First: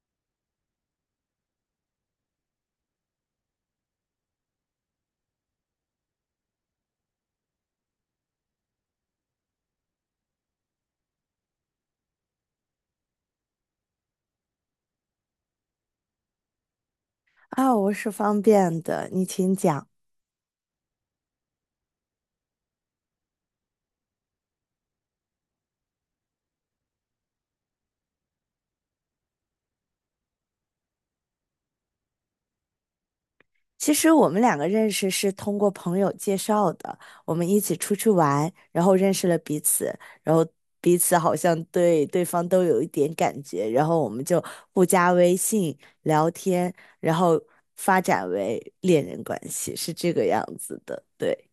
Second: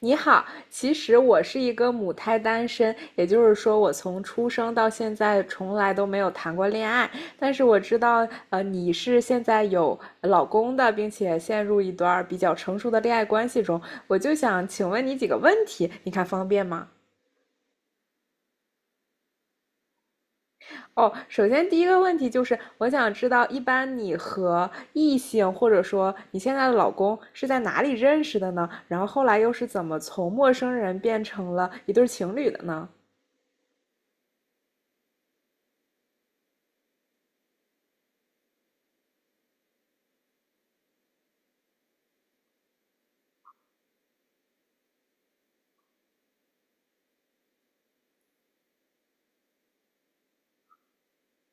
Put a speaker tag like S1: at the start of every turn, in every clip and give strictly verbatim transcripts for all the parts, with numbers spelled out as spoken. S1: 你好，其实我是一个母胎单身，也就是说，我从出生到现在从来都没有谈过恋爱。但是我知道，呃，你是现在有老公的，并且陷入一段比较成熟的恋爱关系中。我就想请问你几个问题，你看方便吗？
S2: 啊，我是方便的，你请讲。
S1: 哦，首先第一个问题就是，我想知道，一般你和异性或者说你现在的老公是在哪里认识的呢？然后后来又是怎么从陌生人变成了一对情侣的呢？
S2: 其实我们两个认识是通过朋友介绍的，我们一起出去玩，然后认识了彼此，然后彼此好像对对方都有一点感觉，然后我们就互加微信聊天，然后发展为恋人关系，是这个样子的，对。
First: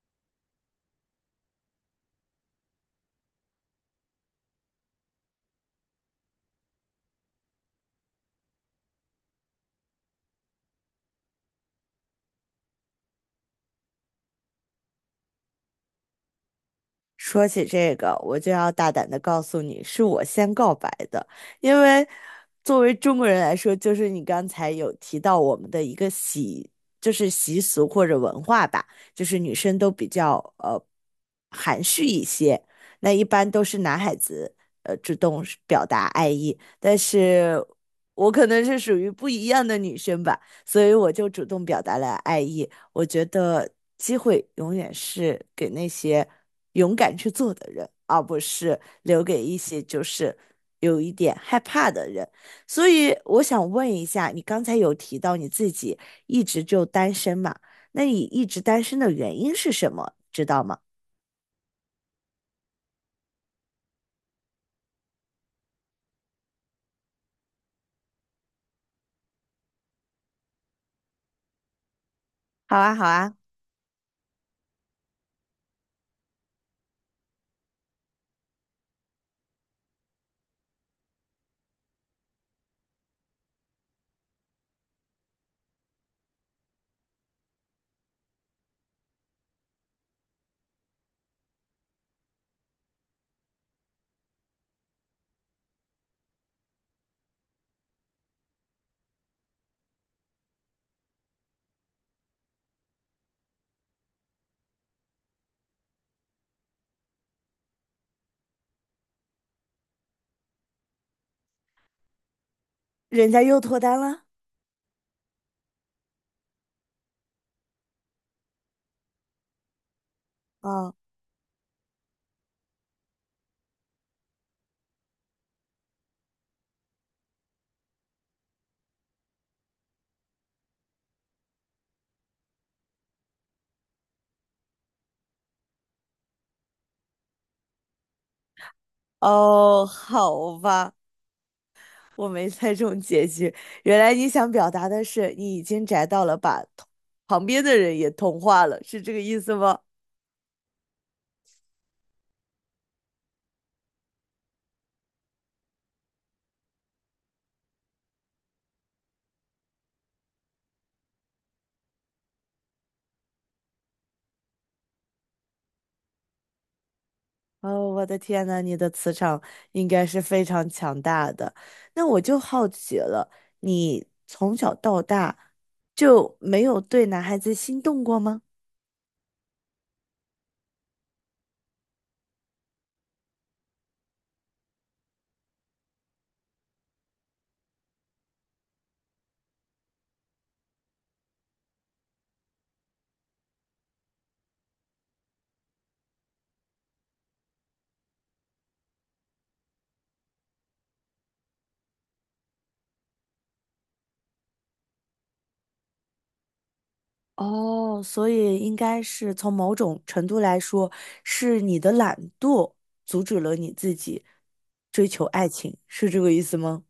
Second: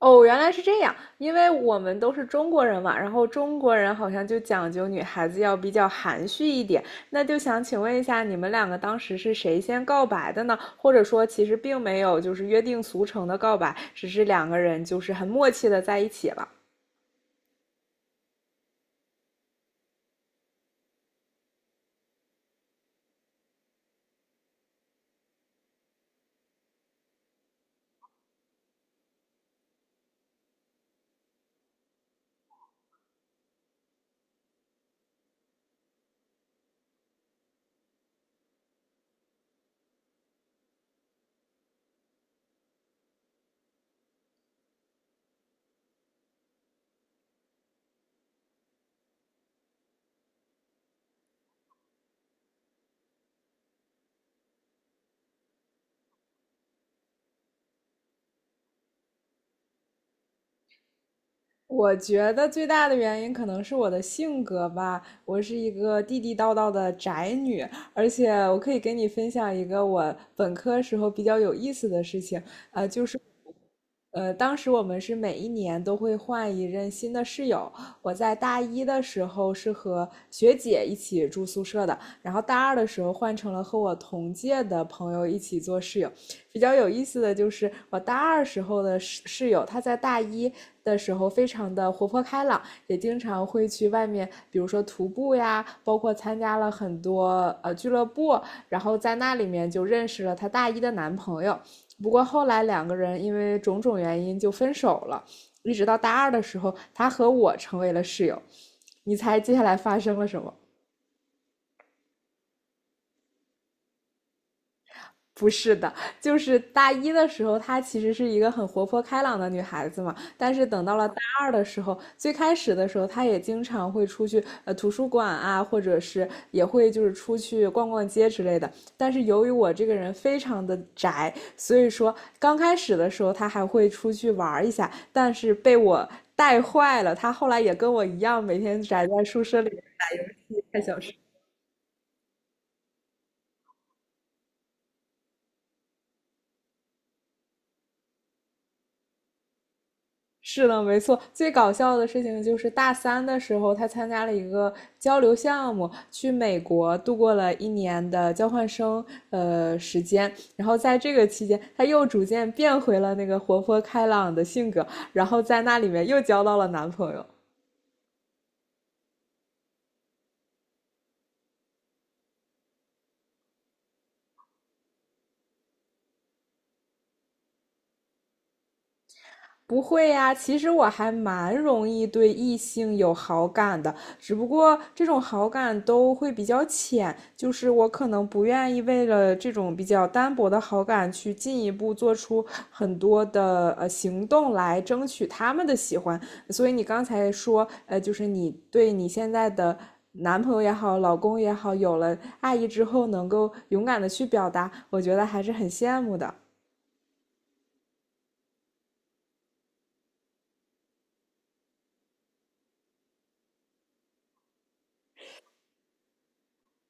S1: 哦，原来是这样，因为我们都是中国人嘛，然后中国人好像就讲究女孩子要比较含蓄一点，那就想请问一下，你们两个当时是谁先告白的呢？或者说，其实并没有就是约定俗成的告白，只是两个人就是很默契的在一起了。
S2: 说起这个，我就要大胆的告诉你，是我先告白的，因为作为中国人来说，就是你刚才有提到我们的一个习，就是习俗或者文化吧，就是女生都比较呃含蓄一些，那一般都是男孩子呃主动是表达爱意，但是我可能是属于不一样的女生吧，所以我就主动表达了爱意，我觉得机会永远是给那些勇敢去做的人，而不是留给一些就是有一点害怕的人。所以我想问一下，你刚才有提到你自己一直就单身嘛？那你一直单身的原因是什么？知道吗？
S1: 我觉得最大的原因可能是我的性格吧，我是一个地地道道的宅女，而且我可以跟你分享一个我本科时候比较有意思的事情。
S2: 好啊，好啊，
S1: 呃，当时我们是每一年都会换一任新的室友。我在大一的时候是和学姐一起住宿舍的，然后大二的时候换成了和我同届的朋友一起做室友。比较有意思的就是，我大二时候的室室友，他在大一的时候非常的活泼开朗，也经常会去外面，比如说徒步呀，包括参加了很多呃俱乐部，然后在那里面就认识了她大一的男朋友。不过后来两个人因为种种原因就分手了，一直到大二的时候，他和我成为了室友。你猜接下来发生了什么？
S2: 人家又脱单了？
S1: 不是的，就是大一的时候，她其实是一个很活泼开朗的女孩子嘛。但是等
S2: 啊，
S1: 到了大二的时候，最开始的时候，她也经常会出去呃图书馆啊，或者是也会就是出去逛逛街之类的。但是由于我这个人非常的宅，所以说刚开始的时候她还会出去玩一下，但是被我带坏了。她后来也跟我一样，每天宅在宿舍里面
S2: 哦，好
S1: 看
S2: 吧，
S1: 小说。
S2: 我没猜中结局。原来你想表达的是你已经宅到了，把同旁边的人也同化了，是这个意思吗？
S1: 是的，没错。最搞笑的事情就是大三的时候，他参加了一个交流项目，去美国度过了一年的交换生呃时间。然后在这个期间，他又逐渐变回了那个活泼开朗的性格，然后在那里面又交到了男朋友。
S2: 哦，我的天呐，你的磁场应该是非常强大的。那我就好奇了，你从小到大就没有对男孩子心动过吗？
S1: 不会呀，其实我还蛮容易对异性有好感的，只不过这种好感都会比较浅，就是我可能不愿意为了这种比较单薄的好感去进一步做出很多的呃行动来争取他们的喜欢。所以你刚才说，呃，就是你对你现在的男朋友也好，老公也好，有了爱意之后能够勇敢的去表达，我觉得还是很羡慕的。
S2: 哦，所以应该是从某种程度来说，是你的懒惰阻止了你自己追求爱情，是这个意思吗？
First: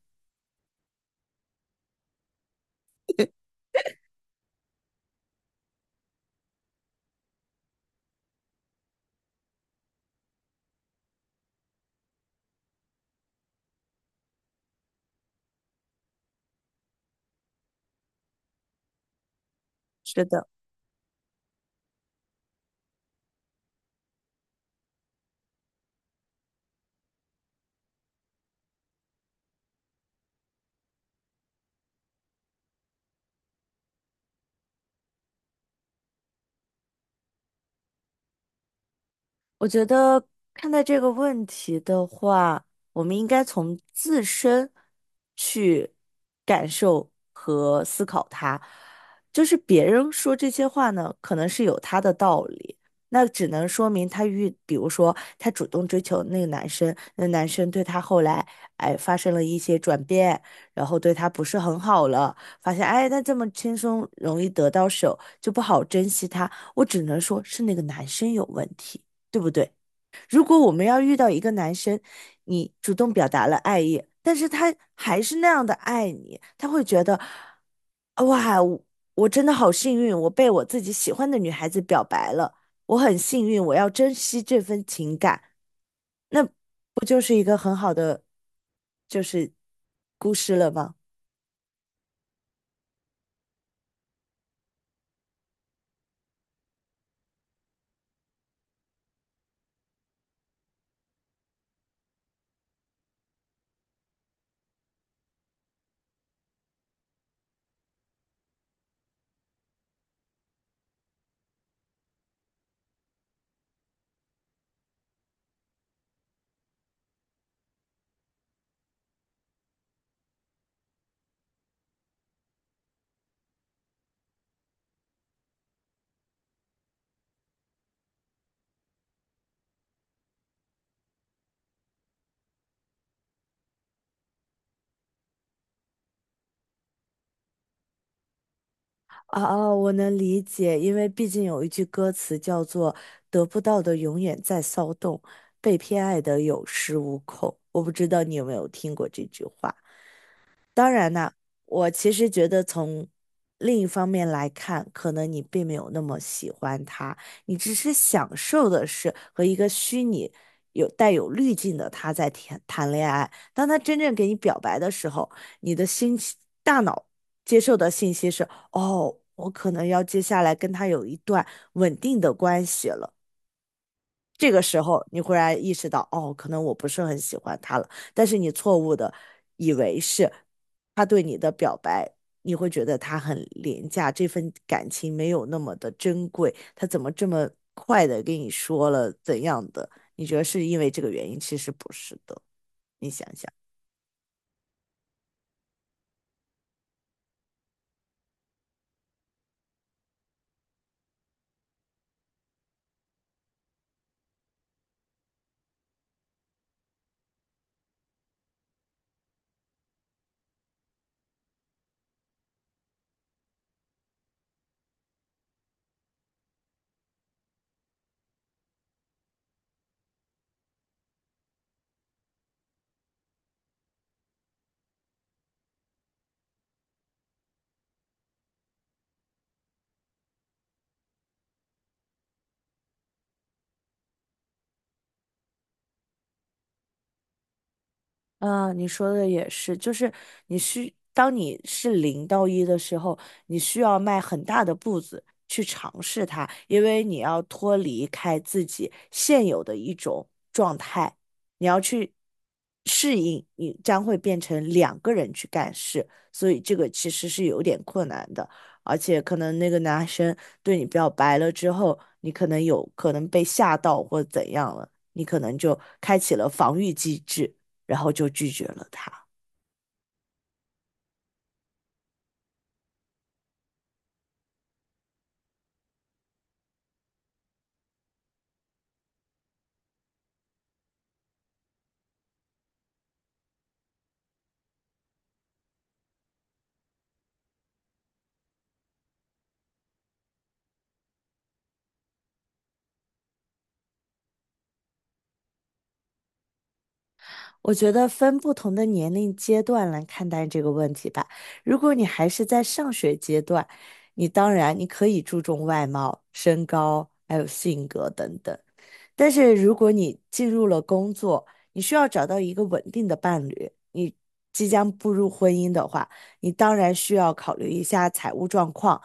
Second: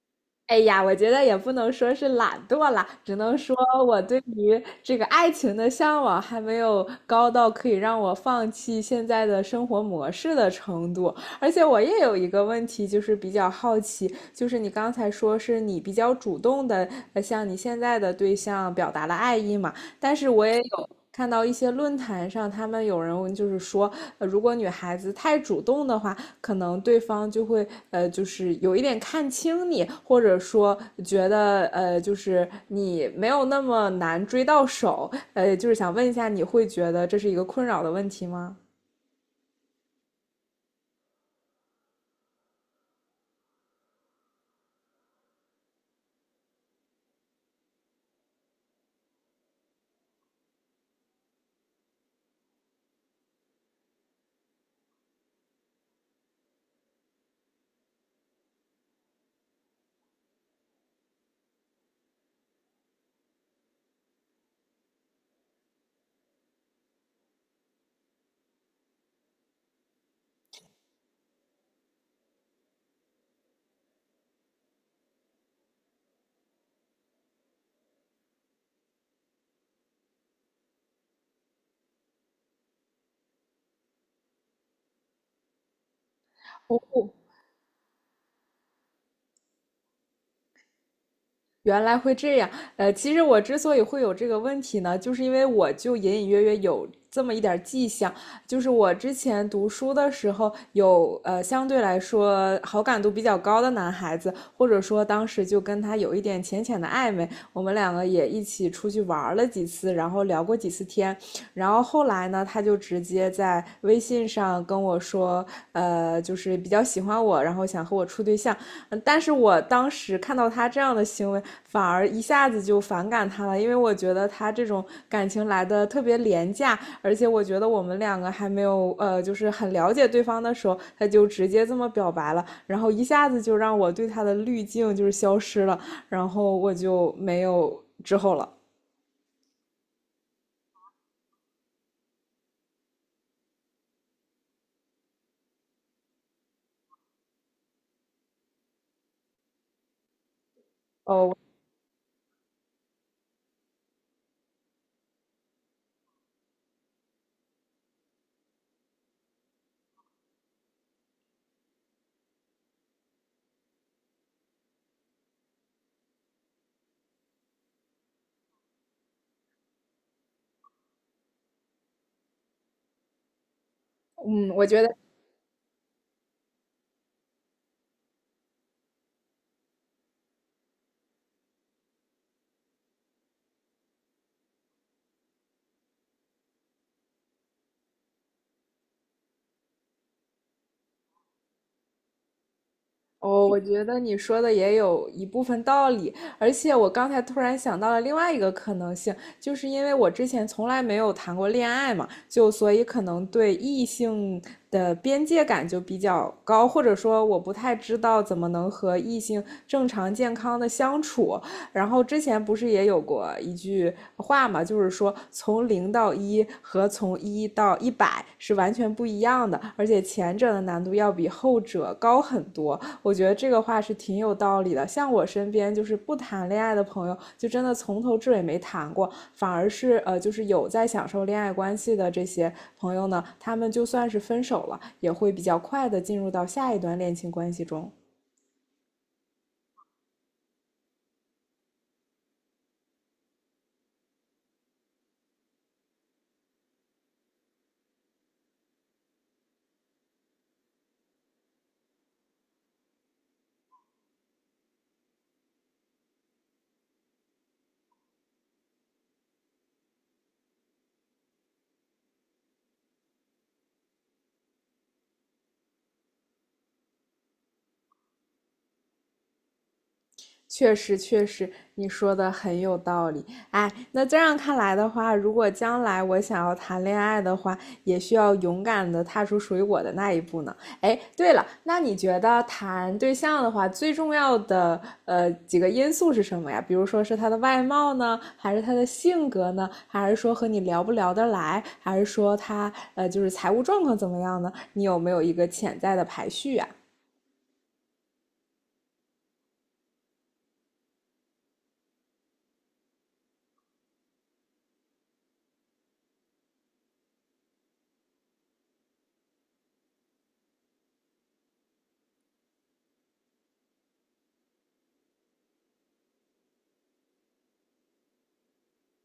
S1: 哎呀，我觉得也不能说是懒惰啦，只能 说我对于这个爱情的向往还没有高到可以让我放弃现在的生活模式的程度。而且我也有一个问题，就是比较好奇，就是你刚才说是你比较主动的向你现在的对象表达了爱意嘛？但
S2: 是
S1: 是
S2: 的。
S1: 我也有看到一些论坛上，他们有人就是说，呃如果女孩子太主动的话，可能对方就会呃，就是有一点看轻你，或者说觉得呃，就是你没有那么难追到手，呃，就是想问一下，你会觉得这是一个困扰的问题吗？
S2: 我觉得看待这个问题的话，我们应该从自身去感受和思考它。就是别人说这些话呢，可能是有他的道理，那只能说明他遇，比如说他主动追求那个男生，那男生对他后来哎发生了一些转变，然后对他不是很好了，发现哎他这么轻松容易得到手，就不好珍惜他。我只能说是那个男生有问题。对不对？如果我们要遇到一个男生，你主动表达了爱意，但是他还是那样的爱你，他会觉得，哇，我我真的好幸运，我被我自己喜欢的女孩子表白了，我很幸运，我要珍惜这份情感，那不
S1: 不。
S2: 就是一个很好的就是故事了吗？
S1: 原来会这样，呃，其实我之所以会有这个问题呢，就是因为我就隐隐约约有这么一点迹象，就是我之前读书的时候有呃相对来说好感度比较高的男孩子，或者说当时就跟他有一点浅浅的暧昧，我们两个也一起出去玩了几次，然后聊过几次天，然后后来呢，他就直接在微信上跟我说，呃，就是比较喜欢我，然后想和我处对象。嗯，但是我当时看到他这样的行为，反而一下子就反感他了，因为我觉得他这种感情来的特别廉价，而且我觉得我们两个还没有呃，就是很了解对方的时候，他就直接这么表白了，然后一下子就让我对他的滤镜就是消失了，然后我就没有之后了。
S2: 啊啊，我能理解，因为毕竟有一句歌词叫做"得不到的永远在骚动，被偏爱的有恃无恐"。我不知道你有没有听过这句话。当然呢，
S1: 哦，
S2: 我其实觉得从另一方面来看，可能你并没有那么喜欢他，你只是享受的是和一个虚拟有带有滤镜的他在谈谈恋爱。当他真正给你表白的时候，你的心情大脑接受的信息是：哦，我可能要接下来跟他有一段稳定的关系了。这
S1: 嗯，
S2: 个
S1: 我
S2: 时
S1: 觉得
S2: 候你忽然意识到，哦，可能我不是很喜欢他了，但是你错误的以为是他对你的表白，你会觉得他很廉价，这份感情没有那么的珍贵，他怎么这么快的跟你说了怎样的？你觉得是因为这个原因？其实不是的，你想
S1: 哦，
S2: 想。
S1: 我觉得你说的也有一部分道理，而且我刚才突然想到了另外一个可能性，就是因为我之前从来没有谈过恋爱嘛，就所以可能对异性的边界感就比较高，或者说我不太知道怎么能和异性正常健康的相处，然后之前不是也有过一句话嘛，就是说从零到一和从一到一百是完全不一样的，而且前者的难度要比后者高很多。我觉得这个话是挺有道理的。像我身边就是不谈恋爱的朋友，就真的从头至尾没谈过，反而是呃，就是有在享受恋爱关系的这些朋友呢，他们就算是分手了，也会比较快的进入到下一段恋情关系中。
S2: 啊，你说的也是，就是你需，当你是零到一的时候，你需要迈很大的步子去尝试它，因为你要脱离开自己现有的一种状态，你要去适应，你将会变成两个人去干事，所以这个其实是有点困难的，而且可能那个男生对你表白了之后，你可能有可能被吓到或怎样了，你可能就开启了防御机制。然后就拒绝了他。
S1: 确实，确实，你说的很有道理。哎，那这样看来的话，如果将来我想要谈恋爱的话，也需要勇敢的踏出属于我的那一步呢。哎，对了，那你觉得谈对象的话，最重要的呃几个因素是什么呀？比如说是他的外貌呢，还是他的性格呢，还是说和你聊不聊得来，还是说他呃就是财务状况怎么样呢？你有没有一个潜在的排序啊？
S2: 我觉得分不同的年龄阶段来看待这个问题吧。如果你还是在上学阶段，你当然你可以注重外貌、身高，还有性格等等。但是如果你进入了工作，你需要找到一个稳定的伴侣，你即将步入婚姻的话，你当然需要考虑一下财务状况。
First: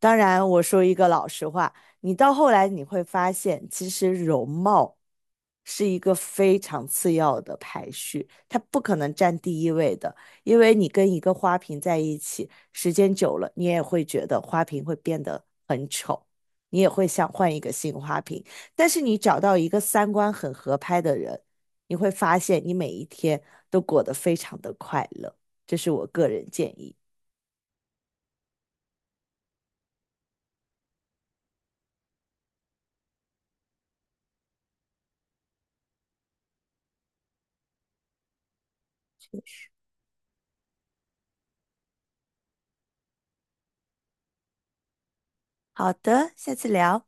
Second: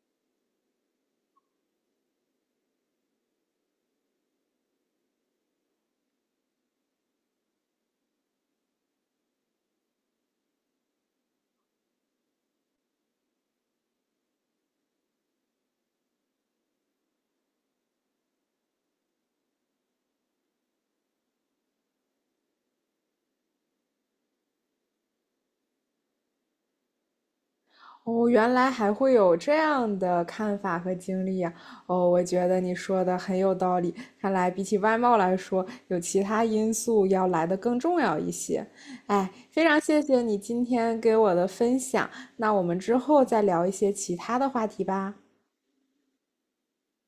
S2: 当然，我说一个老实话，你到后来你会发现，其实容貌是一个非常次要的排序，它不可能占第一位的，因为你跟一个花瓶在一起，时间久了，你也会觉得花瓶会变得很丑，你也会想换一个新花瓶。但是你找到一个三观很合拍的人，你会发现你每一天都过得非常的快乐。这是我个人建议。
S1: 哦，原来还会有这样的看法和经历呀！哦，我觉得你说的很有道理。看来比起外貌来说，有其他因素要来的更重要一些。哎，非常谢谢你今天给我的分享。那我们之后再聊一些其他的话题吧。
S2: 好的，下次聊。